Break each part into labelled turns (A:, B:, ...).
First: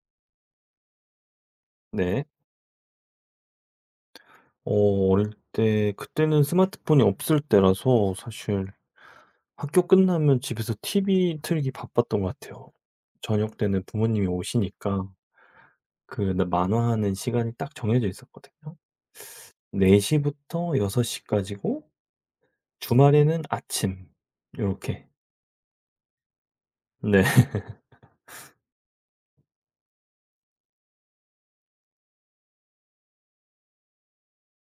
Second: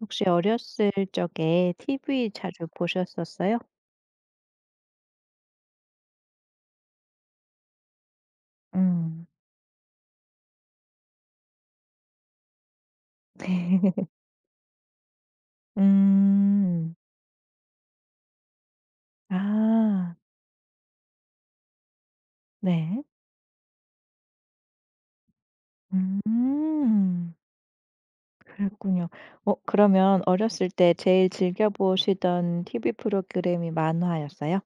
A: 혹시 어렸을 적에
B: 네.
A: TV 자주 보셨었어요?
B: 어 어릴 때 그때는 스마트폰이 없을 때라서 사실
A: 음.
B: 학교 끝나면 집에서 TV 틀기 바빴던 것 같아요. 저녁 때는 부모님이 오시니까 그
A: 음.
B: 만화하는 시간이 딱 정해져 있었거든요. 4
A: 아,
B: 시부터 6 시까지고
A: 네.
B: 주말에는 아침 이렇게 네.
A: 음. 그랬군요. 그러면 어렸을 때 제일 즐겨 보시던 TV 프로그램이 만화였어요?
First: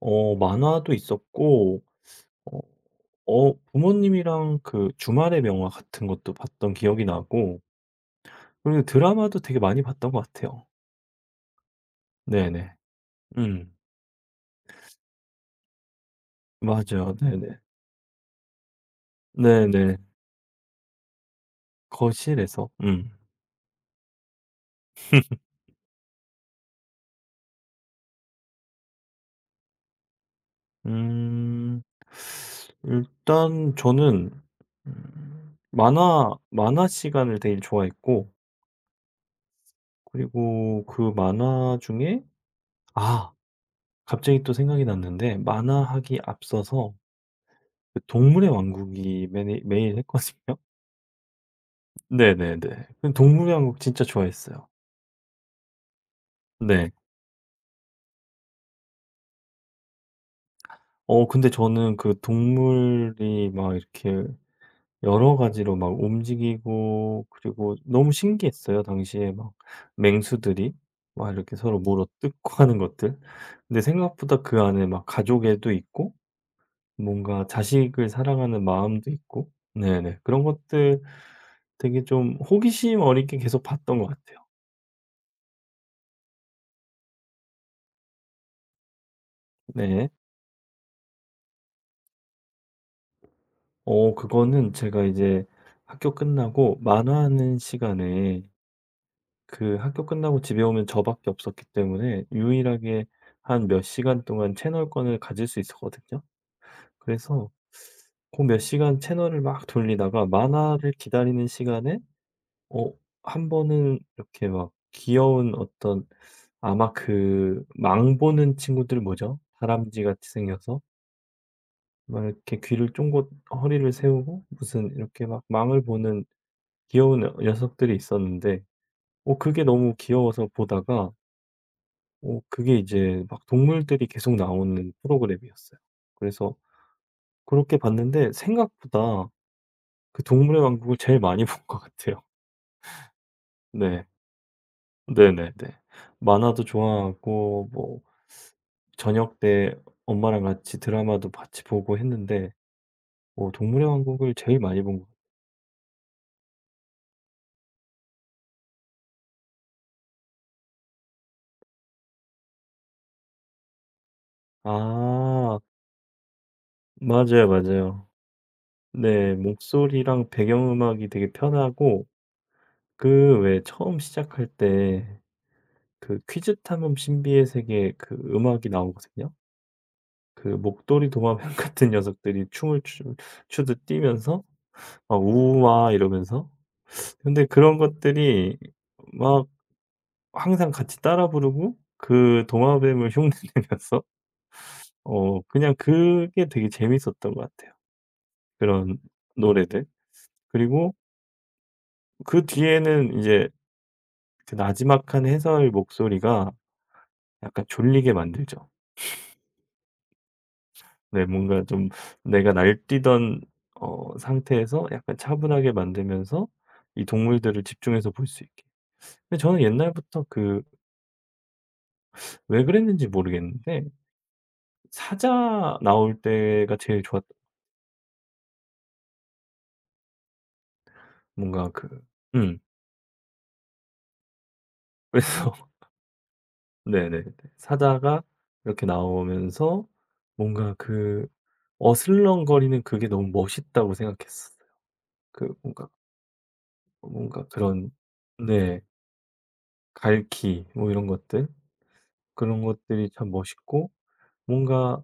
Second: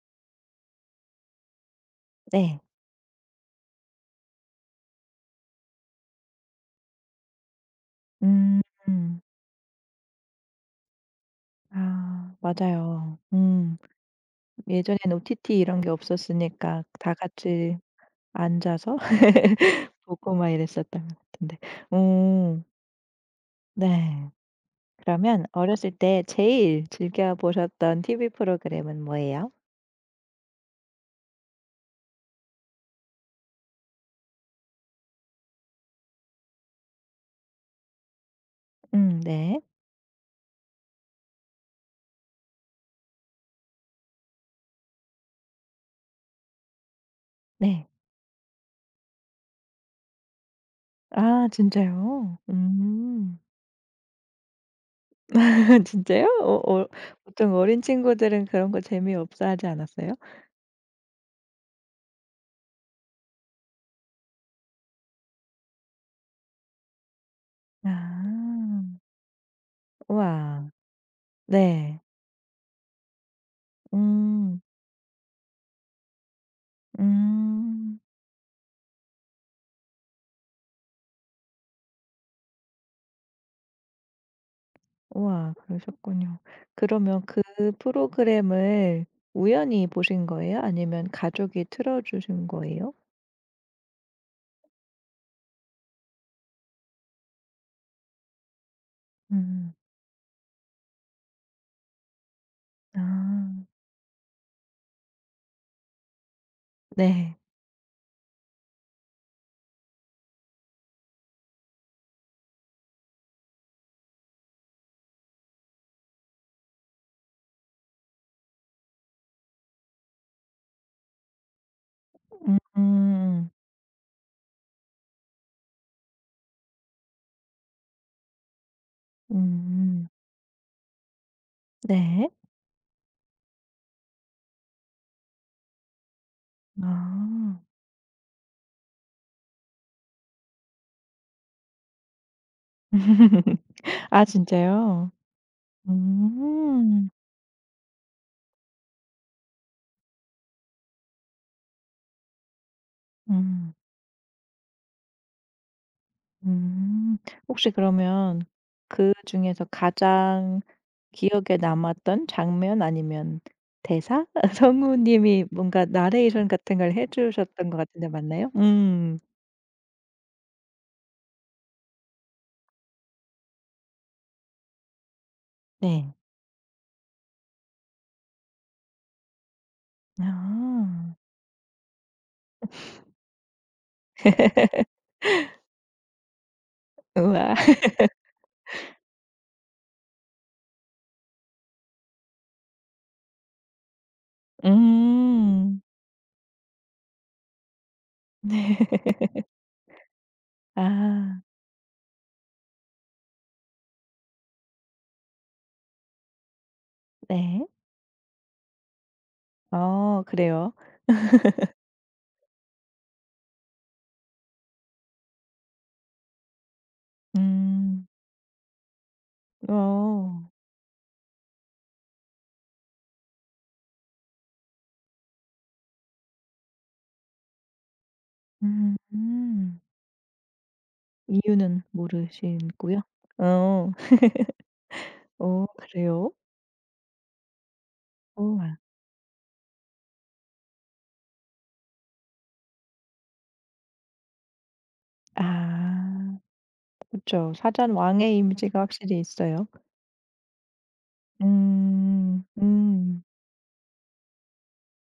B: 만화도 있었고 어
A: 네.
B: 부모님이랑 그 주말의 명화 같은 것도 봤던 기억이 나고
A: 음.
B: 그리고 드라마도 되게 많이 봤던 것 같아요.
A: 아,
B: 네네.
A: 맞아요.
B: 음.
A: 음. 예전에는 OTT 이런 게 없었으니까 다
B: 맞아요. 네네.
A: 같이 앉아서
B: 네네.
A: 보고 막 이랬었던 것 같은데. 음,
B: 거실에서. 음.
A: 네. 그러면 어렸을 때 제일 즐겨 보셨던 TV 프로그램은 뭐예요?
B: 음. 일단 저는 만화 시간을 되게 좋아했고
A: 음, 네.
B: 그리고 그 만화 중에 아 갑자기 또 생각이 났는데 만화하기 앞서서
A: 네.
B: 그 동물의 왕국이 매니 매일 했거든요.
A: 아, 진짜요?
B: 네네네. 그
A: 음.
B: 동물의 왕국 진짜 좋아했어요.
A: 진짜요? 어, 어,
B: 네.
A: 보통 어린 친구들은 그런 거 재미없어 하지 않았어요?
B: 근데 저는 그 동물이 막 이렇게 여러 가지로 막 움직이고 그리고
A: 아.
B: 너무 신기했어요. 당시에 막
A: 우와.
B: 맹수들이 막 이렇게 서로
A: 네.
B: 물어뜯고 하는 것들. 근데 생각보다
A: 음.
B: 그 안에 막 가족애도 있고 뭔가
A: 음.
B: 자식을 사랑하는 마음도 있고 네네. 그런 것들 되게 좀 호기심 어리게 계속 봤던 것 같아요.
A: 우와, 그러셨군요. 그러면 그 프로그램을 우연히
B: 네.
A: 보신 거예요? 아니면 가족이 틀어 주신 거예요?
B: 그거는 제가 이제 학교 끝나고 만화하는 시간에
A: 음.
B: 그 학교 끝나고 집에 오면 저밖에 없었기 때문에 유일하게
A: 아.
B: 한 몇 시간 동안 채널권을 가질 수 있었거든요.
A: 네.
B: 그래서 그 몇 시간 채널을 막 돌리다가 만화를 기다리는 시간에 어 한 번은 이렇게 막 귀여운 어떤 아마 그 망 보는 친구들 뭐죠? 다람쥐 같이 생겨서 막
A: 음.
B: 이렇게 귀를 쫑긋
A: 음.
B: 허리를 세우고 무슨 이렇게 막 망을 보는 귀여운 녀석들이 있었는데 그게 너무
A: 음.
B: 귀여워서 보다가
A: 네.
B: 그게 이제 막 동물들이 계속 나오는 프로그램이었어요. 그래서
A: 아.
B: 그렇게 봤는데 생각보다 그 동물의 왕국을 제일 많이 본 것 같아요. 네.
A: 아, 진짜요?
B: 네네네. 만화도
A: 음.
B: 좋아하고 뭐 저녁 때 엄마랑 같이 드라마도 같이 보고 했는데
A: 음.
B: 동물의 왕국을 제일 많이 본 것 같아요.
A: 음. 혹시 그러면 그중에서 가장 기억에 남았던 장면 아니면 대사? 성우님이
B: 아.
A: 뭔가 나레이션 같은 걸 해
B: 맞아요,
A: 주셨던 것 같은데
B: 맞아요.
A: 맞나요? 음.
B: 네. 목소리랑 배경음악이 되게 편하고 그 왜 처음 시작할 때
A: 네.
B: 그 퀴즈 탐험 신비의 세계 그 음악이 나오거든요. 그 목도리
A: 아.
B: 도마뱀 같은 녀석들이 춤을 추 추듯 뛰면서 막 "우와." 이러면서 근데
A: 우와.
B: 그런 것들이 막 항상 같이 따라 부르고 그 도마뱀을 흉내내면서 그냥
A: 음.
B: 그게 되게 재밌었던 것 같아요,
A: 네.
B: 그런 노래들. 그리고
A: 아.
B: 그 뒤에는 이제 그 나지막한 해설 목소리가 약간
A: 네.
B: 졸리게 만들죠.
A: 어, 그래요?
B: 네. 뭔가 좀 내가 날뛰던 상태에서 약간 차분하게 만들면서 이 동물들을
A: 음.
B: 집중해서 볼 수 있게. 근데 저는 옛날부터
A: 어.
B: 그 왜 그랬는지 모르겠는데 사자 나올 때가 제일 좋았
A: 음.
B: 뭔가
A: 이유는
B: 그 음.
A: 모르시고요. 어.
B: 그래서
A: 어, 그래요?
B: 네네네. 사자가
A: 어.
B: 이렇게 나오면서 뭔가 그 어슬렁거리는 그게 너무 멋있다고 생각했어요. 그 뭔가
A: 아.
B: 뭔가
A: 그쵸.
B: 그런
A: 사자는 왕의 이미지가
B: 네.
A: 확실히 있어요.
B: 갈퀴 뭐 이런 것들.
A: 음.
B: 그런 것들이
A: 음.
B: 참 멋있고 뭔가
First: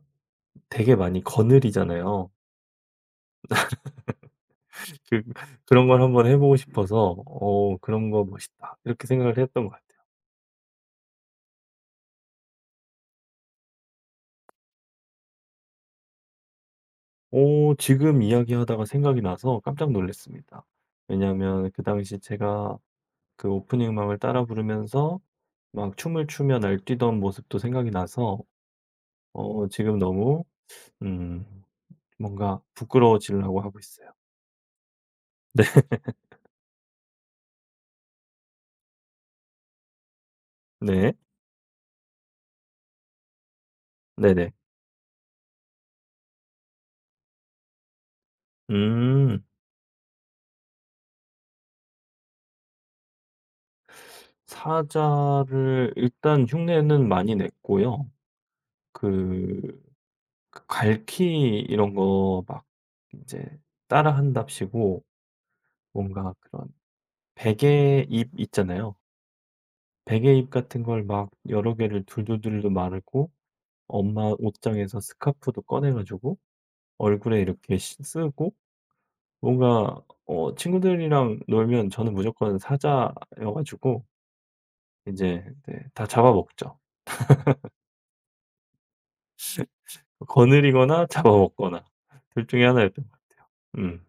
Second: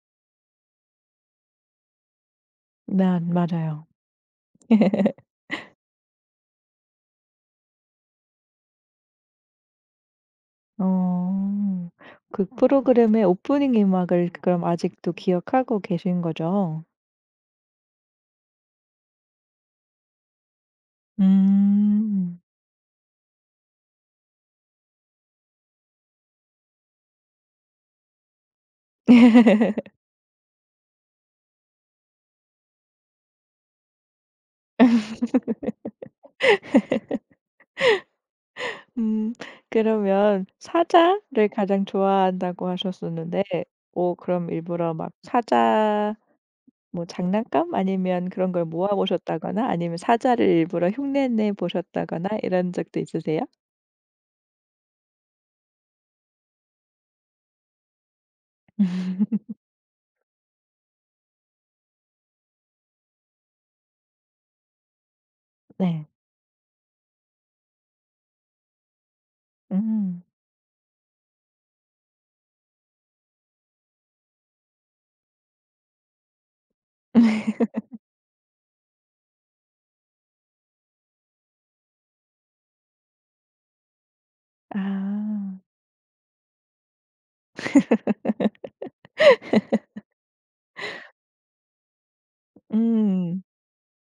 B: 되게 많이 거느리잖아요.
A: 나 맞아요.
B: 그 그런 걸 한번 해 보고 싶어서 '어 그런 거 멋있다.' 이렇게 생각을 했던 것 같아요.
A: 어. 그 프로그램의 오프닝 음악을 그럼 아직도 기억하고 계신 거죠?
B: 오 지금 이야기하다가 생각이 나서 깜짝 놀랐습니다. 왜냐하면 그 당시
A: 음.
B: 제가 그 오프닝 음악을 따라 부르면서 막 춤을 추며 날뛰던 모습도 생각이 나서 지금 너무 음 뭔가 부끄러워지려고 하고 있어요. 네.
A: 음. 그러면
B: 네.
A: 사자를 가장 좋아한다고 하셨었는데 오, 그럼
B: 네네.
A: 일부러 막 사자 뭐 장난감 아니면 그런 걸 모아
B: 음.
A: 보셨다거나 아니면 사자를 일부러 흉내내 보셨다거나 이런 적도 있으세요?
B: 사자를 일단 흉내는 많이 냈고요. 그 갈퀴 이런 거 막 이제 따라한답시고
A: 네.
B: 뭔가 그런 베개 잎 있잖아요.
A: 음.
B: 베개 잎 같은 걸 막 여러 개를 둘둘둘마 말고 엄마 옷장에서 스카프도 꺼내 가지고 얼굴에 이렇게 쓰고 뭔가 친구들이랑 놀면 저는 무조건 사자여 가지고 이제
A: 아.
B: 네 다 잡아먹죠. 거느리거나 잡아먹거나 둘 중에 하나였던 것
A: 음.
B: 같아요. 음.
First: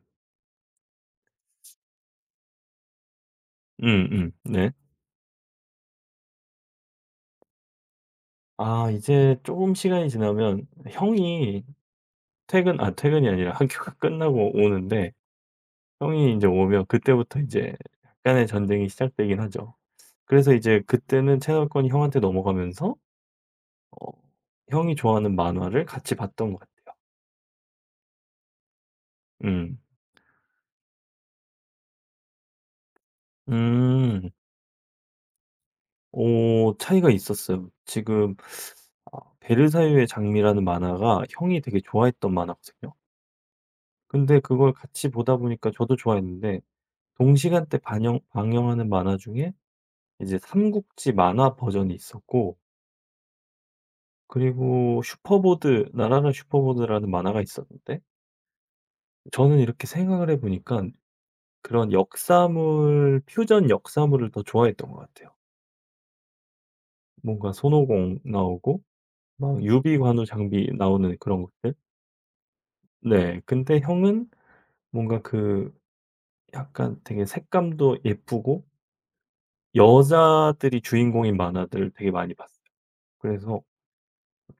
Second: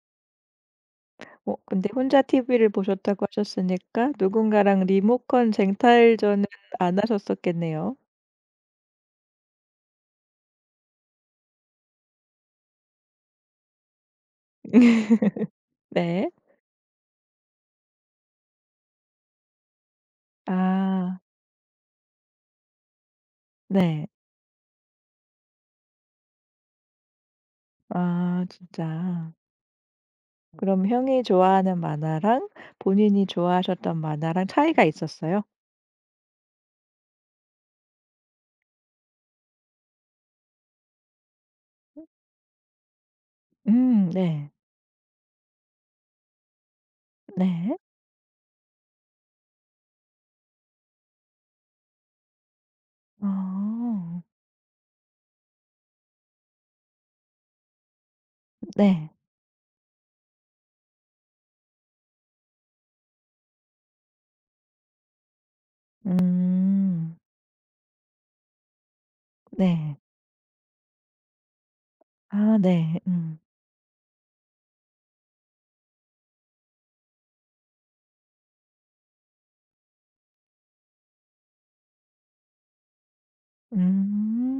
A: 어 근데 혼자 TV를 보셨다고 하셨으니까
B: 음음. 네.
A: 누군가랑 리모컨 쟁탈전은 안 하셨었겠네요.
B: 아 이제 쪼금 시간이 지나면 형이 퇴근이 아니라 학교가 끝나고 오는데
A: 네.
B: 형이 인제 오면 그때부터 이제 약간의 전쟁이 시작되긴 하죠. 그래서 이제
A: 아.
B: 그때는 채널권이 형한테 넘어가면서
A: 네.
B: 어 형이 좋아하는 만화를 같이 봤던 것 같아요.
A: 아, 진짜.
B: 음.
A: 그럼 형이 좋아하는 만화랑 본인이 좋아하셨던
B: 음.
A: 만화랑 차이가 있었어요?
B: 차이가 있었어요. 지금 베르사유의 장미라는 만화가 형이 되게 좋아했던 만화거든요.
A: 음,
B: 근데
A: 네.
B: 그걸 같이 보다 보니까 저도 좋아했는데
A: 네.
B: 동시간대 반영 방영하는 만화 중에 이제 삼국지 만화 버전이 있었고
A: 아.
B: 그리고 슈퍼보드라는 만화가 있었는데
A: 네.
B: 저는 이렇게 생각을 해보니까 그런 역사물 퓨전 역사물을 더 좋아했던 것 같아요.
A: 음.
B: 뭔가 손오공 나오고 막
A: 네.
B: 유비관우 장비 나오는 그런 것들.
A: 아, 네. 음.
B: 네. 근데 형은 뭔가 그 약간 되게 색감도 예쁘고 여자들이 주인공인 만화들 되게 많이 봤어요. 그래서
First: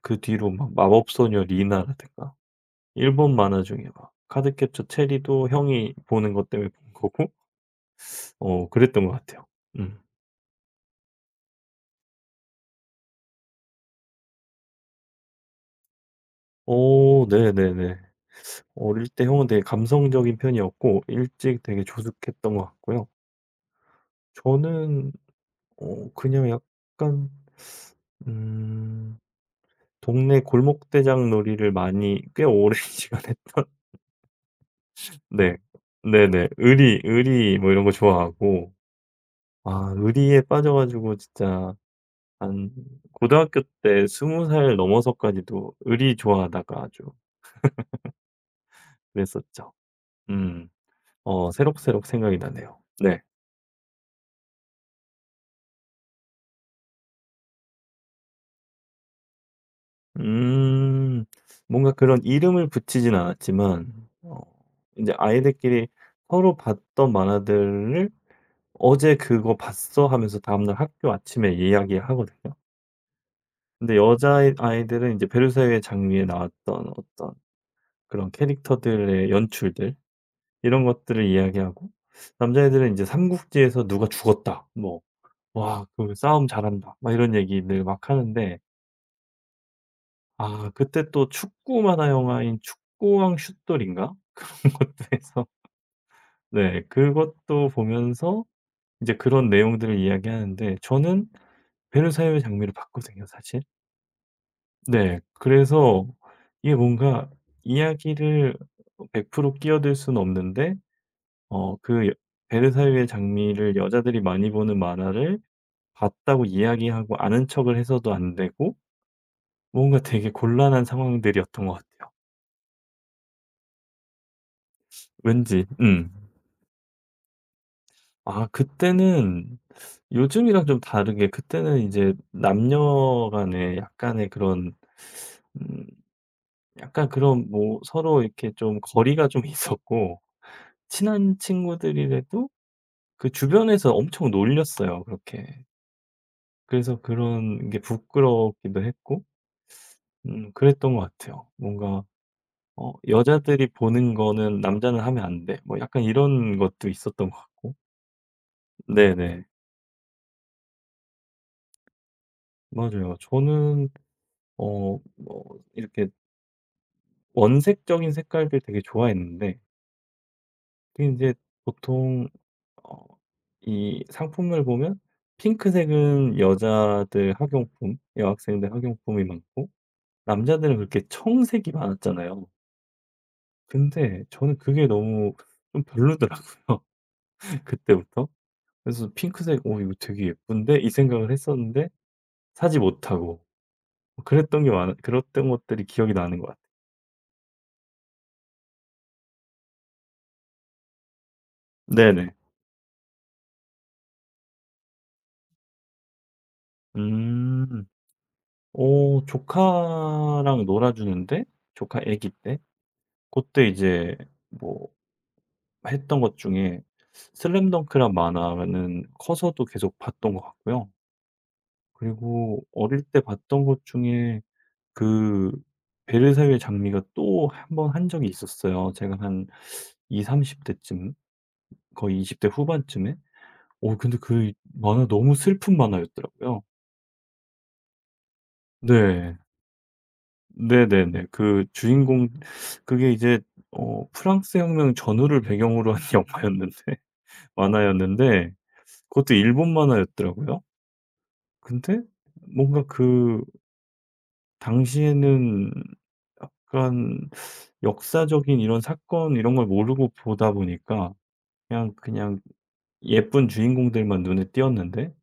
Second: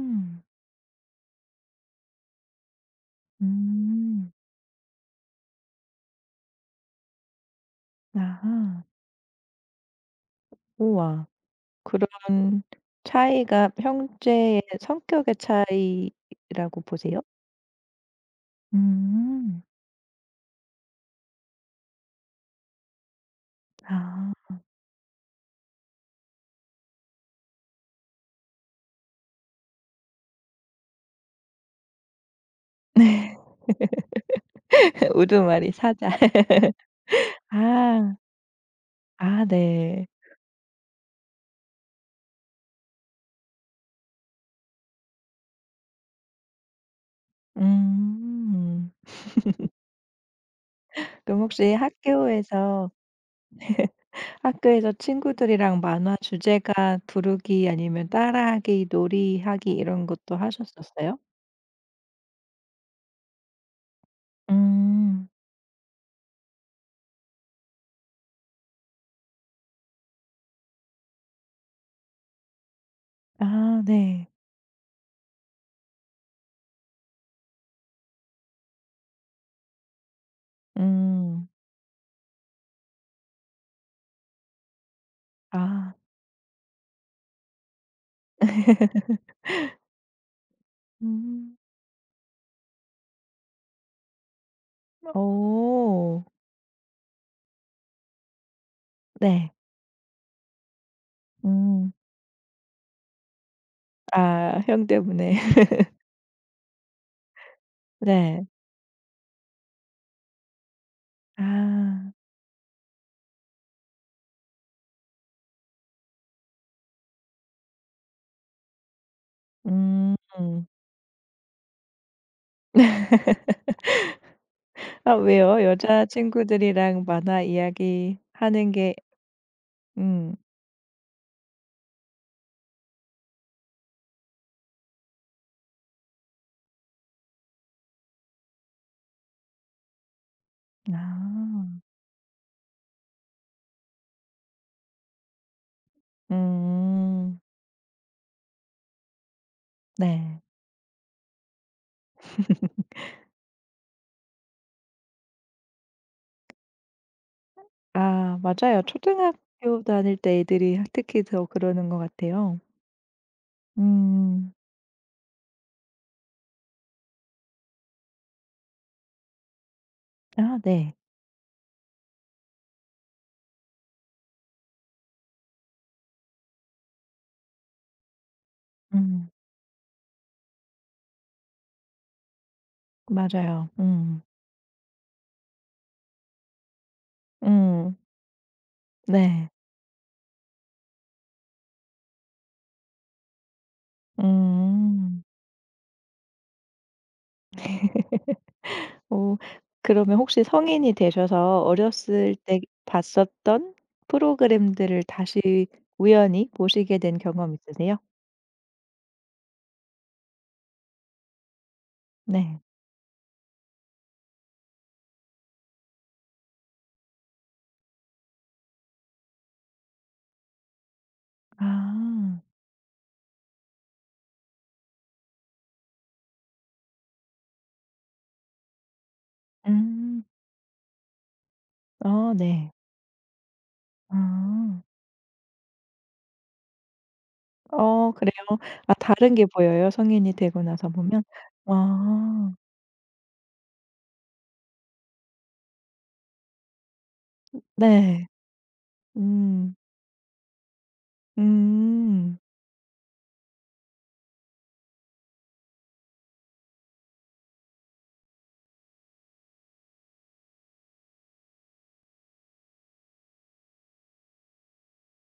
B: 그 뒤로 막 마법소녀 리나라든가 일본 만화 중에 막
A: 음.
B: 카드캡처 체리도 형이 보는 것 때문에 본 거고
A: 아하.
B: 그랬던 것 같아요. 음.
A: 우와. 그런 차이가 형제의 성격의 차이라고 보세요?
B: 네네네. 어릴 때 형은 되게
A: 음.
B: 감성적인 편이었고 일찍 되게 조숙했던 것 같고요.
A: 아.
B: 저는 그냥 약간 음. 동네 골목대장 놀이를 많이 꽤 오랜 시간 했던 네.
A: 우두머리 사자.
B: 네네. 의리, 의리 뭐 이런 거
A: 아.
B: 좋아하고
A: 아,
B: 아
A: 네.
B: 의리에 빠져 가지고 진짜 한 고등학교 때 스무 살 넘어서까지도 의리 좋아하다가 아주
A: 음.
B: 그랬었죠. 음.
A: 그럼 혹시
B: 새록새록 생각이 나네요.
A: 학교에서
B: 네.
A: 학교에서 친구들이랑 만화 주제가 부르기 아니면 따라하기, 놀이하기 이런 것도 하셨었어요?
B: 음. 뭔가 그런 이름을 붙이진 않았지만 어 인제
A: 음.
B: 아이들끼리 서로 봤던 만화들을 "어제 그거 봤어?" 하면서 다음날 학교 아침에 이야기하거든요.
A: 아,
B: 근데 여
A: 네.
B: 자 아이들은 이제 베르사유의 장미에 나왔던 어떤 그런 캐릭터들의 연출들 이런 것들을
A: 음.
B: 이야기하고 남자애들은 이제 삼국지에서 "누가 죽었다." 뭐 "와
A: 아.
B: 그 싸움 잘한다." 막 이런 얘기들 막 하는데 아 그때 또
A: 음.
B: 축구 만화 영화인 축구왕 슛돌인가? 그런 것도 해서
A: 어.
B: 네 그것도 보면서 이제 그런
A: 네.
B: 내용들을 이야기하는데 저는
A: 음.
B: 베르사유의 장미를 봤거든요 사실.
A: 아, 형
B: 네.
A: 때문에.
B: 그래서 이게 뭔가
A: 네.
B: 이야기를 100% 끼어들 수는 없는데 어 그
A: 아.
B: 여 베르사유의 장미를 여자들이 많이 보는 만화를 봤다고 이야기하고 아는 척을 해서도 안 되고 뭔가
A: 음.
B: 되게 곤란한 상황들이었던 것 같아요.
A: 아, 왜요?
B: 왠지
A: 여자친구들이랑 만화
B: 아
A: 이야기하는 게
B: 그때는
A: 음.
B: 요즘이랑 좀 다르게 그때는 이제 남녀 간의 약간의 그런 음 약간 그런 뭐 서로 이렇게 좀 거리가 좀 있었고 친한
A: 아.
B: 친구들이라도 그 주변에서 엄청 놀렸어요 그렇게. 그래서
A: 음.
B: 그런 게 부끄럽기도 했고
A: 네.
B: 그랬던 것 같아요. 뭔가 '여자들이 보는 거는 남자는 하면 안 돼.' 뭐 약간 이런 것도 있었던 것 같고.
A: 아, 맞아요.
B: 네네.
A: 초등학교 다닐 때 애들이 특히 더 그러는 것 같아요.
B: 맞아요. 저는
A: 음.
B: 뭐 이렇게 원색적인 색깔들 되게 좋아했는데
A: 아, 네.
B: 그게 이제 보통 어 이 상품을 보면 핑크색은 여자들 학용품, 여학생들 학용품이
A: 음.
B: 많고 남자들은 그렇게 청색이 많았잖아요.
A: 맞아요. 음.
B: 근데 저는 그게 너무 좀 별로더라고요
A: 음.
B: 그때부터. 그래서
A: 네.
B: '핑크색 오 이거 되게 예쁜데?' 이 생각을 했었는데 사지 못하고 뭐 그랬던 게 많아
A: 음.
B: 그랬던 것들이 기억이 나는 것 같아요.
A: 오, 그러면 혹시 성인이 되셔서
B: 네네.
A: 어렸을 때 봤었던 프로그램들을 다시 우연히 보시게 된 경험
B: 음.
A: 있으세요?
B: 오 조카랑 놀아 주는데 조카 아기 때
A: 네.
B: 그때 이제 뭐 했던 것 중에 슬램덩크란 만화는 커서도 계속 봤던 것 같고요.
A: 아.
B: 그리고 어릴 때 봤던 것 중에 그 베르사유의 장미가 또 한 번 한 적이 있었어요. 제가 한
A: 음.
B: 20-30 대쯤 거의
A: 어,
B: 20대
A: 네.
B: 후반쯤에. 근데 그
A: 아.
B: 만화 너무 슬픈 만화였더라고요.
A: 어, 그래요? 아, 다른
B: 네.
A: 게 보여요? 성인이 되고 나서 보면?
B: 네네네. 그 주인공
A: 아,
B: 그게 이제 프랑스 혁명 전후를 배경으로 한 영화였는데
A: 네.
B: 만화였는데 그것도 일본
A: 음.
B: 만화였더라고요. 근데
A: 음.
B: 뭔가 그 당시에는 약간 역사적인 이런 사건 이런 걸 모르고 보다 보니까 그냥 예쁜 주인공들만 눈에 띄었는데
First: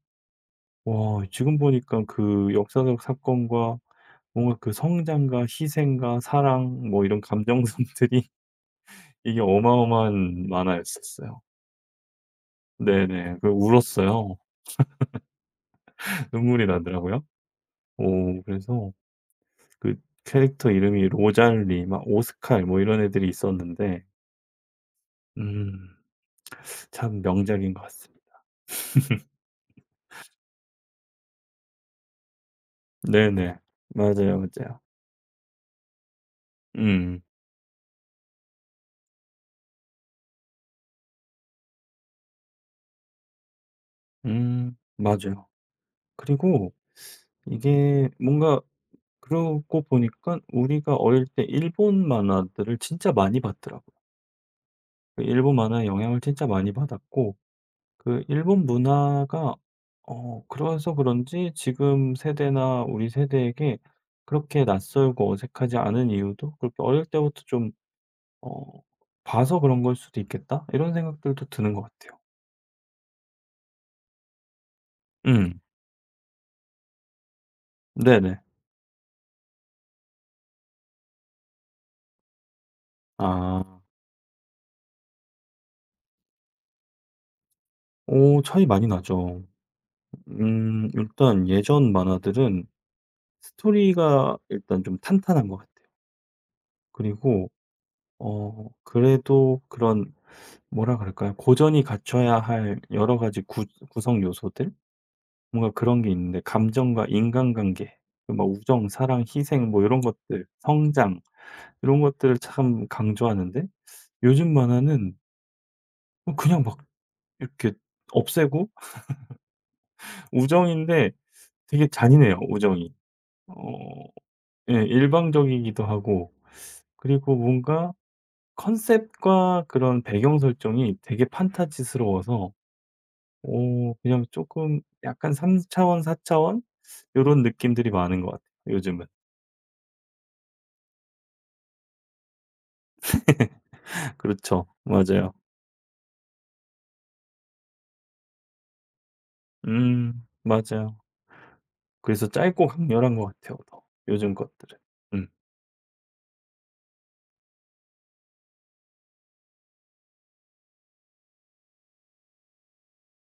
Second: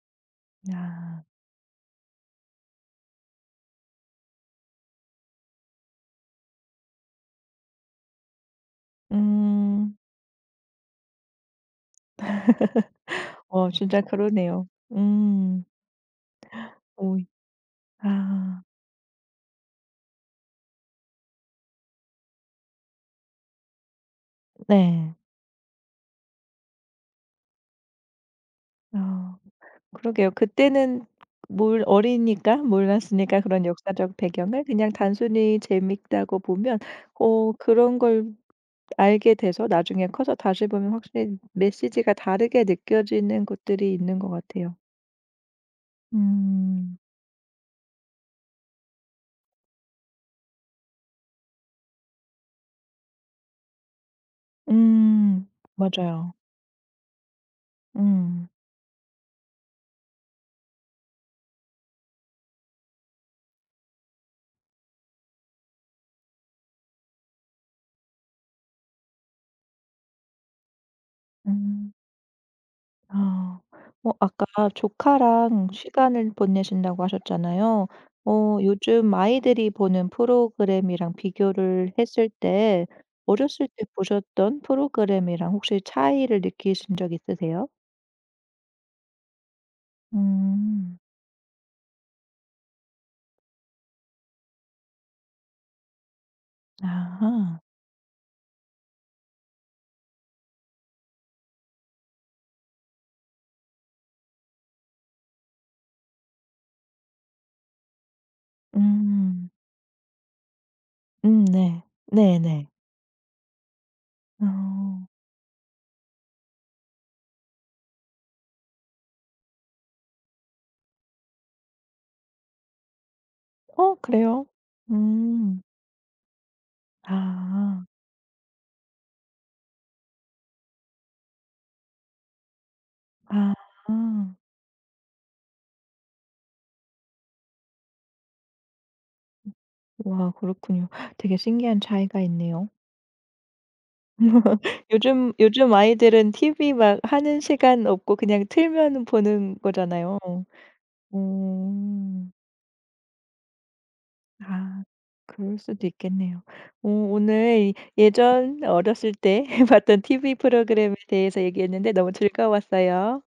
B: 와
A: 아.
B: 지금 보니까 그 역사적 사건과 뭔가 그 성장과 희생과 사랑 뭐 이런 감정선들이 이게
A: 음.
B: 어마어마한 만화였었어요. 네네. 그
A: 어, 진짜
B: 울었어요.
A: 그러네요. 음.
B: 눈물이
A: 오이
B: 나더라고요. 오
A: 아,
B: 그래서 그 캐릭터 이름이 로잘리 막 오스칼 뭐 이런 애들이 있었는데
A: 네.
B: 음. 참 명작인 것 같습니다.
A: 아, 그러게요. 그때는 몰 어리니까 몰랐으니까
B: 네네.
A: 그런 역사적
B: 맞아요,
A: 배경을
B: 맞아요.
A: 그냥 단순히 재밌다고 보면
B: 음.
A: 어 그런 걸 알게 돼서 나중에 커서 다시 보면 확실히 메시지가 다르게 느껴지는 것들이 있는 것 같아요.
B: 음. 맞아요. 그리고
A: 음.
B: 이게 뭔가 그러고 보니까 우리가 어릴 때 일본 만화들을 진짜 많이 봤더라고요. 그
A: 음.
B: 일본 만화의 영향을
A: 맞아요.
B: 진짜 많이 받았고 그
A: 음.
B: 일본 문화가 그래서 그런지 지금 세대나 우리 세대에게 그렇게 낯설고 어색하지 않은 이유도 그렇게 '어릴 때부터 좀 어 봐서 그런 걸 수도 있겠다.' 이런 생각들도 드는 것
A: 음.
B: 같아요.
A: 아. 어 아까
B: 음.
A: 조카랑 시간을 보내신다고 하셨잖아요.
B: 네네.
A: 어 요즘 아이들이 보는 프로그램이랑 비교를 했을 때 어렸을
B: 아.
A: 때 보셨던 프로그램이랑 혹시 차이를 느끼신 적 있으세요?
B: 오 차이 많이 나죠.
A: 음.
B: 일단 예전 만화들은 스토리가 일단 좀 탄탄한 것 같아요. 그리고
A: 아하.
B: 그래도 그런 뭐라 그럴까요? 고전이 갖춰야 할 여러 가지 구 구성 요소들? 뭔가 그런 게 있는데 감정과 인간관계, 그 막 우정, 사랑,
A: 음.
B: 희생 뭐 이런 것들, 성장
A: 음, 네.
B: 이런 것들을
A: 네네.
B: 참 강조하는데
A: 어.
B: 요즘 만화는 그냥 막 이렇게 없애고 우정인데 되게 잔인해요, 오정이. 어
A: 어, 그래요?
B: 예
A: 음.
B: 일방적이기도 하고 그리고
A: 아.
B: 뭔가 컨셉과 그런 배경 설정이 되게 판타지스러워서 오 그냥
A: 아.
B: 조금 약간 3 차원, 4 차원 요런 느낌들이 많은 것 같아요, 요즘은.
A: 와, 그렇군요. 되게 신기한 차이가 있네요.
B: 그렇죠.
A: 요즘
B: 맞아요.
A: 요즘 아이들은 TV 막 하는 시간 없고 그냥 틀면 보는 거잖아요.
B: 맞아요. 그래서
A: 음.
B: 짧고 강렬한 것 같아요, 더 요즘 것들은.
A: 아,
B: 음.
A: 그럴 수도 있겠네요. 오, 오늘 예전 어렸을 때 봤던 TV 프로그램에 대해서 얘기했는데 너무 즐거웠어요.